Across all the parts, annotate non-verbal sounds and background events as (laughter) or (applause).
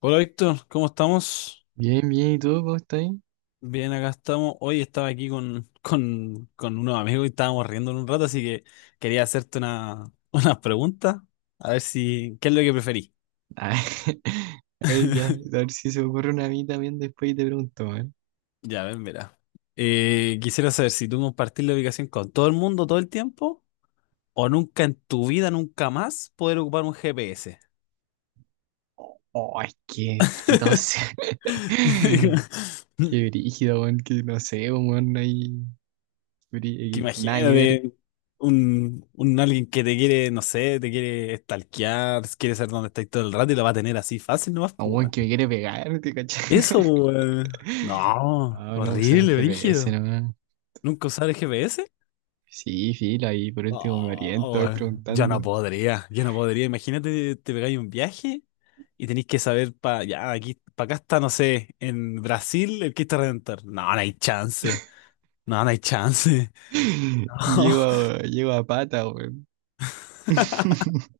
Hola Víctor, ¿cómo estamos? Bien, bien, ¿y tú cómo estás? Bien, acá estamos. Hoy estaba aquí con, (laughs) con unos amigos y estábamos riendo un rato, así que quería hacerte una, (laughs) una pregunta. A ver si, ¿qué es lo que preferís? Ay, (laughs) a ver, ya, a (laughs) ver si se me ocurre una a mí también después y te pregunto, ¿eh? Ya, ven, verá. Quisiera saber si tú compartís la ubicación con todo el mundo todo el tiempo o nunca en tu vida, nunca más poder ocupar un GPS. Oh, es que tos. (laughs) (laughs) Qué brígido, weón, que no sé, pues, weón, no hay Que brí- nada que ver. imagínate un alguien que te quiere, no sé, te quiere stalkear, quiere saber dónde estáis todo el rato y lo va a tener así fácil nomás, A un pues, weón weón. que me quiere pegar, ¿te cachai? (laughs) Eso, weón. No, No, no usaron horrible, GPS, brígido. no. ¿Nunca usar el GPS? Sí, filo, ahí por último me oriento, No, voy weón. Yo no preguntando. podría, yo no podría. Imagínate, te pegáis un viaje y tenéis que saber para ya, aquí, para acá está, no sé, en Brasil el Cristo Redentor. No, no hay chance. No, no hay chance. (laughs) (laughs) No. Llego a, llego a pata, weón. (laughs)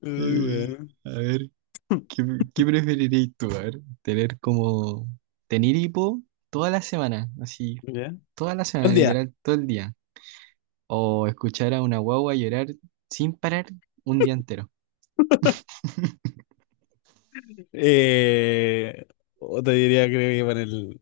Uy, Eh, weón. A ver. (laughs) ¿Qué, qué preferirías tú, a ver? Tener como, tener hipo toda la semana, así, ¿Ya? toda la semana, ¿Cuál día? literal, todo el día. O escuchar a una guagua llorar sin parar un día entero. Eh, o te diría, creo que para el.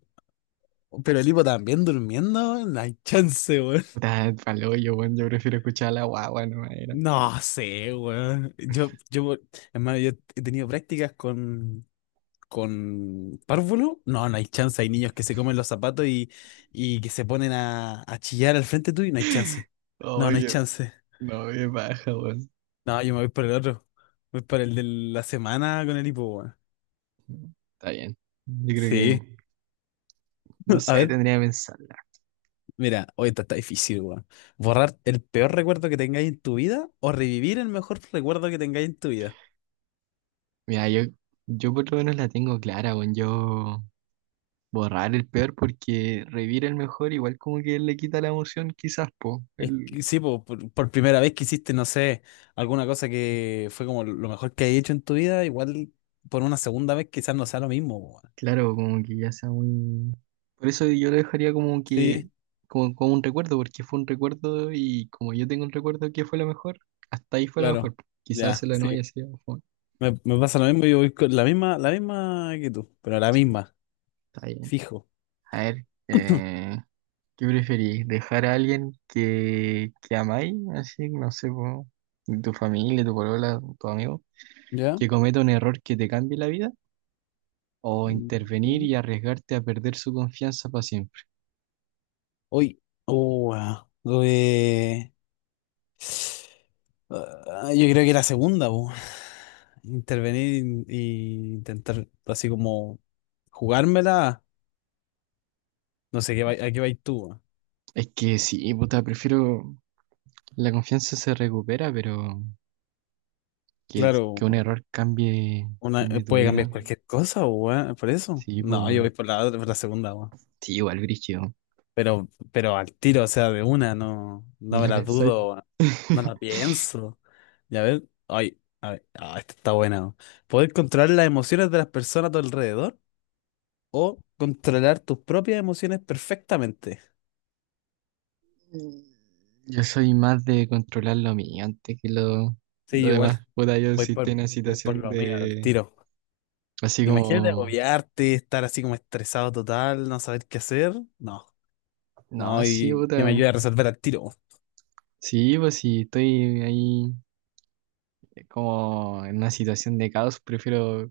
Pero el hipo también durmiendo, no hay chance, weón. Puta, palo, yo, weón, yo prefiero escuchar a la guagua, no era. No sé, weón. Hermano, yo he tenido prácticas con párvulo. No, no hay chance. Hay niños que se comen los zapatos y que se ponen a chillar al frente tuyo y no hay (laughs) chance. No, no hay Oye, chance. no me baja, weón. No, yo me voy por el otro. Voy por el de la semana con el hipo, weón. Está bien. Yo creo Sí. que, no (laughs) A sé, ver. tendría que pensarla. Mira, hoy está, está difícil, weón. ¿Borrar el peor recuerdo que tengáis en tu vida o revivir el mejor recuerdo que tengáis en tu vida? Mira, yo por lo menos la tengo clara, weón. Yo borrar el peor porque revivir el mejor igual como que le quita la emoción quizás, po. Es El que sí, po, por primera vez que hiciste, no sé, alguna cosa que fue como lo mejor que has hecho en tu vida, igual por una segunda vez quizás no sea lo mismo, weón. claro, como que ya sea muy. Por eso yo lo dejaría como que, Sí, como, como un recuerdo, porque fue un recuerdo y como yo tengo un recuerdo que fue lo mejor, hasta ahí fue lo mejor. claro. Quizás Ya, se lo no haya sí. sido. Fue Me pasa lo mismo, yo voy con la misma que tú, pero la sí, misma, está bien. fijo. A ver, (clears throat) ¿qué preferís? ¿Dejar a alguien que amáis? Así, no sé, po, tu familia, tu polola, tu amigo, ¿Ya? que cometa un error que te cambie la vida, o Mm, ¿ya? intervenir y arriesgarte a perder su confianza para siempre. Hoy, oh, weón. Ah, yo creo que la segunda, po. Intervenir y intentar así como jugármela. No sé, ¿qué vai- ¿a qué vais tú, weón? Es que sí, puta, prefiero. La confianza se recupera, pero Claro, que un error cambie, una, cambie tu puede vida. cambiar cualquier cosa, weón, por eso. Sí, pues, No, yo bueno. voy por la, otra- por la segunda, weón. Sí, igual, brígido. Pero al tiro, o sea, de una, no, Ni no me la la pensáis. dudo, weón. No la (laughs) pienso. Ya ver, ay, a ver, ah, esta está buena, weón. Poder controlar las emociones de las personas a tu alrededor o controlar tus propias emociones perfectamente. Yo soy más de controlar lo mío antes que Sí, lo yo igual. demás. Puta, yo Voy sí estoy por, en una voy por situación lo mío, al de. tiro. Así Imagínate como. agobiarte, estar así como estresado total, no saber qué hacer. No, No, no, sí, y puta. que me ayude a resolver al tiro. Sí, pues sí, estoy ahí. Es como en una situación de caos, prefiero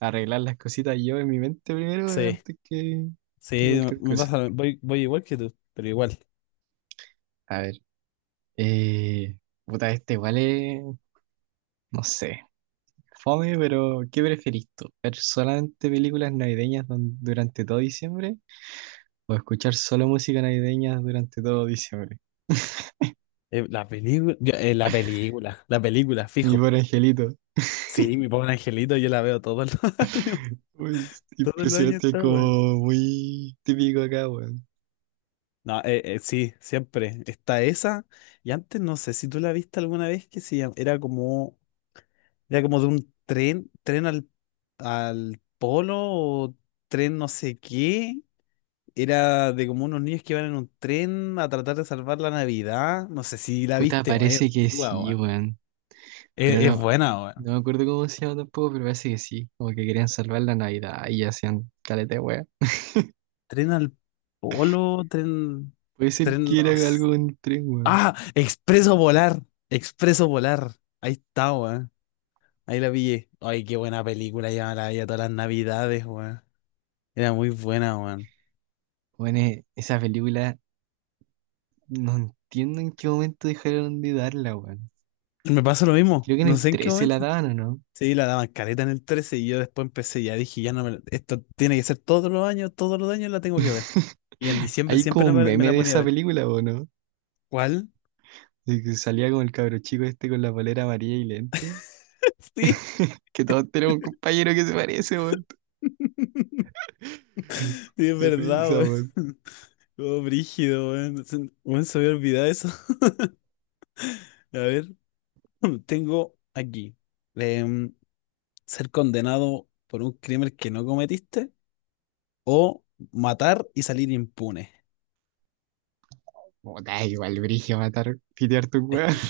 arreglar las cositas yo en mi mente primero, Sí, antes que sí, cualquier me cosa. pasa, lo- voy, voy igual que tú, pero igual. A ver, eh, puta, este igual es, no sé, fome, pero ¿qué preferís tú? ¿Ver solamente películas navideñas durante todo diciembre, o escuchar solo música navideña durante todo diciembre? La película, yo- la película, Mi fijo. buen angelito. Sí, mi pobre angelito, yo la veo todos los (laughs) años. (laughs) Uy, Todos los años impresionante, está, weón. (laughs) como muy típico acá, weón. No, sí, siempre. Está esa. Y antes no sé si tú la viste alguna vez que se llam- era como de un tren, tren al, al polo o tren no sé qué. Era de como unos niños que iban en un tren a tratar de salvar la Navidad. No sé si la Puta, viste, weón. Es parece que antigua, sí, weón. weón. Pero Es no, mm, buena, weón. no me acuerdo cómo se llama tampoco, pero parece que sí. Como que querían salvar la Navidad y hacían caleta de wea. Tren al polo, tren, Puede ser tren no que era sé. algo en el tren, weón. Ah, Expreso Polar. Expreso Polar. Ahí está, weón. Ahí la pillé. Ay, qué buena película, ya me la veía todas las navidades, weón. Era muy buena, weón. Bueno, esa película, no entiendo en qué momento dejaron de darla, weón. Me pasa lo mismo, Creo que en no el sé en qué 13 momento. la daban, ¿o no? Sí, la daban caleta en el 13 y yo después empecé, ya dije, ya no me la- esto tiene que ser todos los años la tengo que ver. Y en (laughs) diciembre Hay como siempre un me meme la de ponía a esa ver. película, ¿o no? ¿Cuál? De que salía como el cabro chico este con la polera amarilla y lente. (laughs) Sí, Que todos tenemos un compañero que se parece, weón. (laughs) sí, es Qué verdad, risa, weón. weón. (laughs) Todo brígido, weón. Se weón, se me había olvidado eso. (laughs) A ver, (laughs) tengo aquí. em, ser condenado por un crimen que no cometiste o matar y salir impune. Puta, igual brillo matar, pitear tu Es weón. que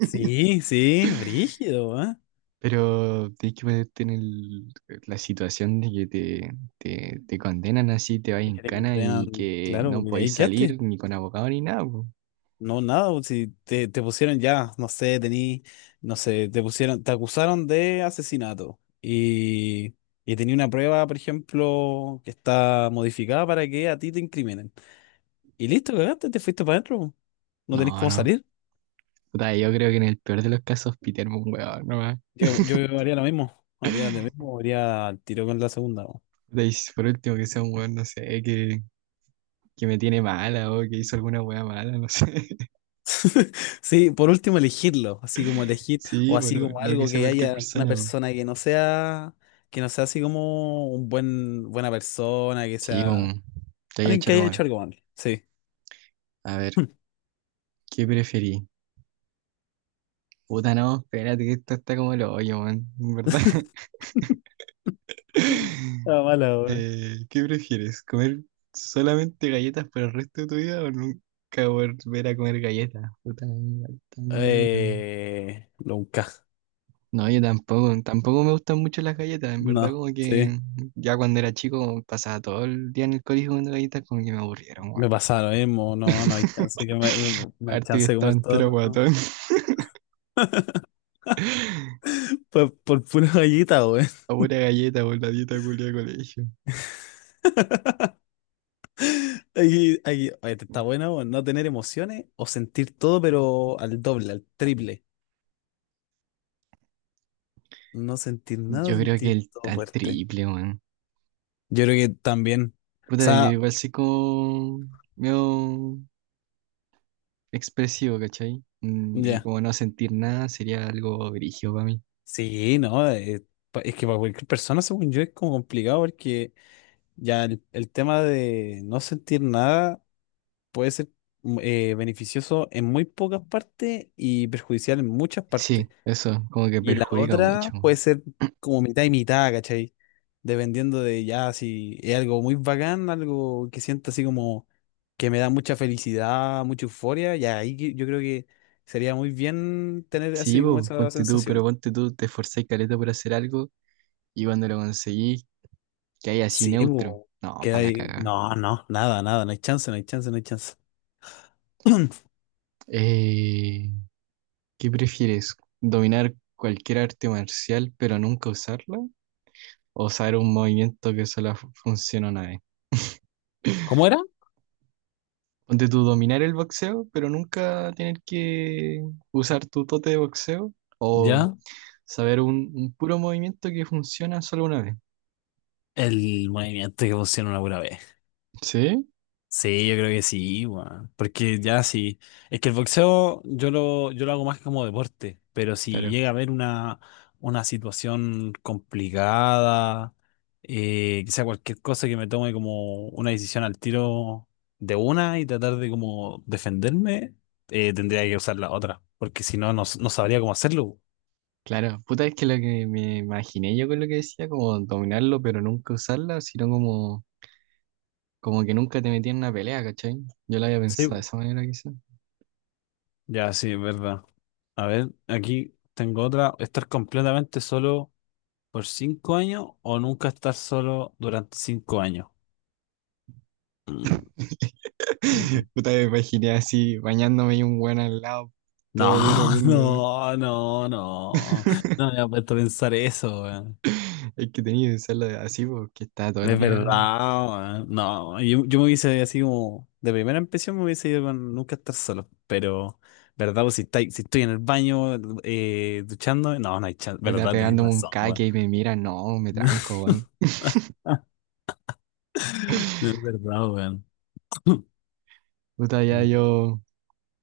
sí, sí, brígido, ¿eh? Pero tienes que ponerte en el la situación de que te, te condenan así, te vas Es en que te cana condenan, y que claro, no y podéis ahí quedaste. salir ni con abogado ni nada, po. No, nada, pues, si te, te pusieron ya, no sé, tení, no sé, te pusieron, te acusaron de asesinato y tenía una prueba, por ejemplo, que está modificada para que a ti te incriminen. Y listo, cagaste, te fuiste para adentro, pues. No tenés No, cómo no. salir. Puta, yo creo que en el peor de los casos, pitearme un weón nomás. Yo haría lo mismo, haría lo mismo, haría al tiro con la segunda, pues. Puta, y si por último que sea un weón, no sé, que me tiene mala o que hizo alguna weá mala, no sé. (laughs) (laughs) Sí, por último elegirlo, así como elegir, o Sí, así bueno, como no, no que algo sea que cualquier haya una persona, po. persona que no sea así como un buen, buena persona, que Sí, sea un, te haya alguien hecho que algo haya malo. hecho algo mal. Sí. A ver, ¿qué preferí? Puta, no, espérate que esto está como el hoyo, man, en verdad. Ah, (laughs) mala, weón. ¿Qué prefieres? ¿Comer solamente galletas por el resto de tu vida o nunca volver a comer galletas? Puta, igual está como el Nunca. no, yo tampoco, tampoco me gustan mucho las galletas, en verdad, No, como sí. que ya cuando era chico, como pasaba todo el día en el colegio comiendo galletas, como que me aburrieron, weón. Me pasa lo mismo, no, no hay chance que me- no hay Harto que chance de estaba comer todo entero lo- no. guatón, (laughs) Por pura gallita, güey. a pura galleta por la dieta culia de colegio. Ahí- ahí- oye, ¿te está bueno, weón? No tener emociones o sentir todo, pero al doble, al triple. No sentir nada, Yo creo que sentir el, todo al fuerte. triple, weón. Yo creo que también. O Puta, yo sea, igual soy como medio expresivo, ¿cachai? Mm, y ya. como no sentir nada sería algo brígido para mí. Sí, no, pa- es que para cualquier persona, según yo, es como complicado porque ya el tema de no sentir nada puede ser beneficioso en muy pocas partes y perjudicial en muchas Sí, partes. eso, como que Y la perjudica mucho. otra puede ser como mitad y mitad, ¿cachai? Dependiendo de ya si es algo muy bacán, algo que siento así como que me da mucha felicidad, mucha euforia, y ahí que- yo creo que sería muy bien tener Sí, así como po, esa ponte tú, pero sensación. ponte tú, te esforzás caleta por hacer algo y cuando lo conseguís, que hay así Sí, neutro. bo, No, que para la hay... cagada. No, no, nada, nada, no hay chance, no hay chance, no hay chance. (clears throat) Eh, ¿Qué prefieres? ¿Dominar cualquier arte marcial pero nunca usarla? ¿O saber un movimiento que solo funciona una vez? ¿Cómo era? Ponte tú, dominar el boxeo pero nunca tener que usar tu tote de boxeo. O Ya, saber un puro movimiento que funciona solo una vez. el movimiento que funciona una pura vez. ¿Sí? Sí, yo creo que sí, weón. Porque ya sí. Es que el boxeo yo lo hago más como deporte, pero si Claro, llega a haber una situación complicada, quizá cualquier cosa que me tome como una decisión al tiro de una y tratar de como defenderme, tendría que usar la otra, porque si no, no, s- no sabría cómo hacerlo. claro. Puta, es que lo que me imaginé yo con lo que decía, como dominarlo, pero nunca usarla, sino como, como que nunca te metían en una pelea, ¿cachai? Yo lo había pensado de Sí, esa manera, quizás. ya sí, es verdad. A ver, aquí tengo otra. Estar completamente solo ¿por 5 años o nunca estar solo durante 5 años? Mm, (laughs) (laughs) Puta, me imaginé así, bañándome y un buen al lado, no, todo duro viendo. no, no, no. No me (laughs) había puesto a pensar eso, weón. Es que tenía que usarlo así, porque estaba todo el Es día, verdad, weón. No, yo me hubiese así como. De primera impresión me hubiese ido con nunca estar solo. Pero, ¿verdad? Pues si, estáis- si estoy en el baño duchando, no, no hay chance. puta, ¿Verdad? Tenéis pegándome un razón, weón. caque y me mira, no, me tranco, (laughs) weón. No, es verdad, weón. (clears throat) Puta, ya yo.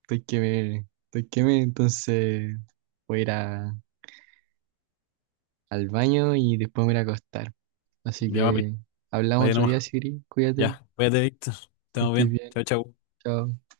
Estoy que me, entonces voy a ir al baño y después me voy a ir a acostar. Así Ya, papi. que hablamos Vaya otro día, nomás. Siri. Cuídate, Ya, cuídate, Víctor. que Estamos estés bien. bien. Chao, chao. Chao.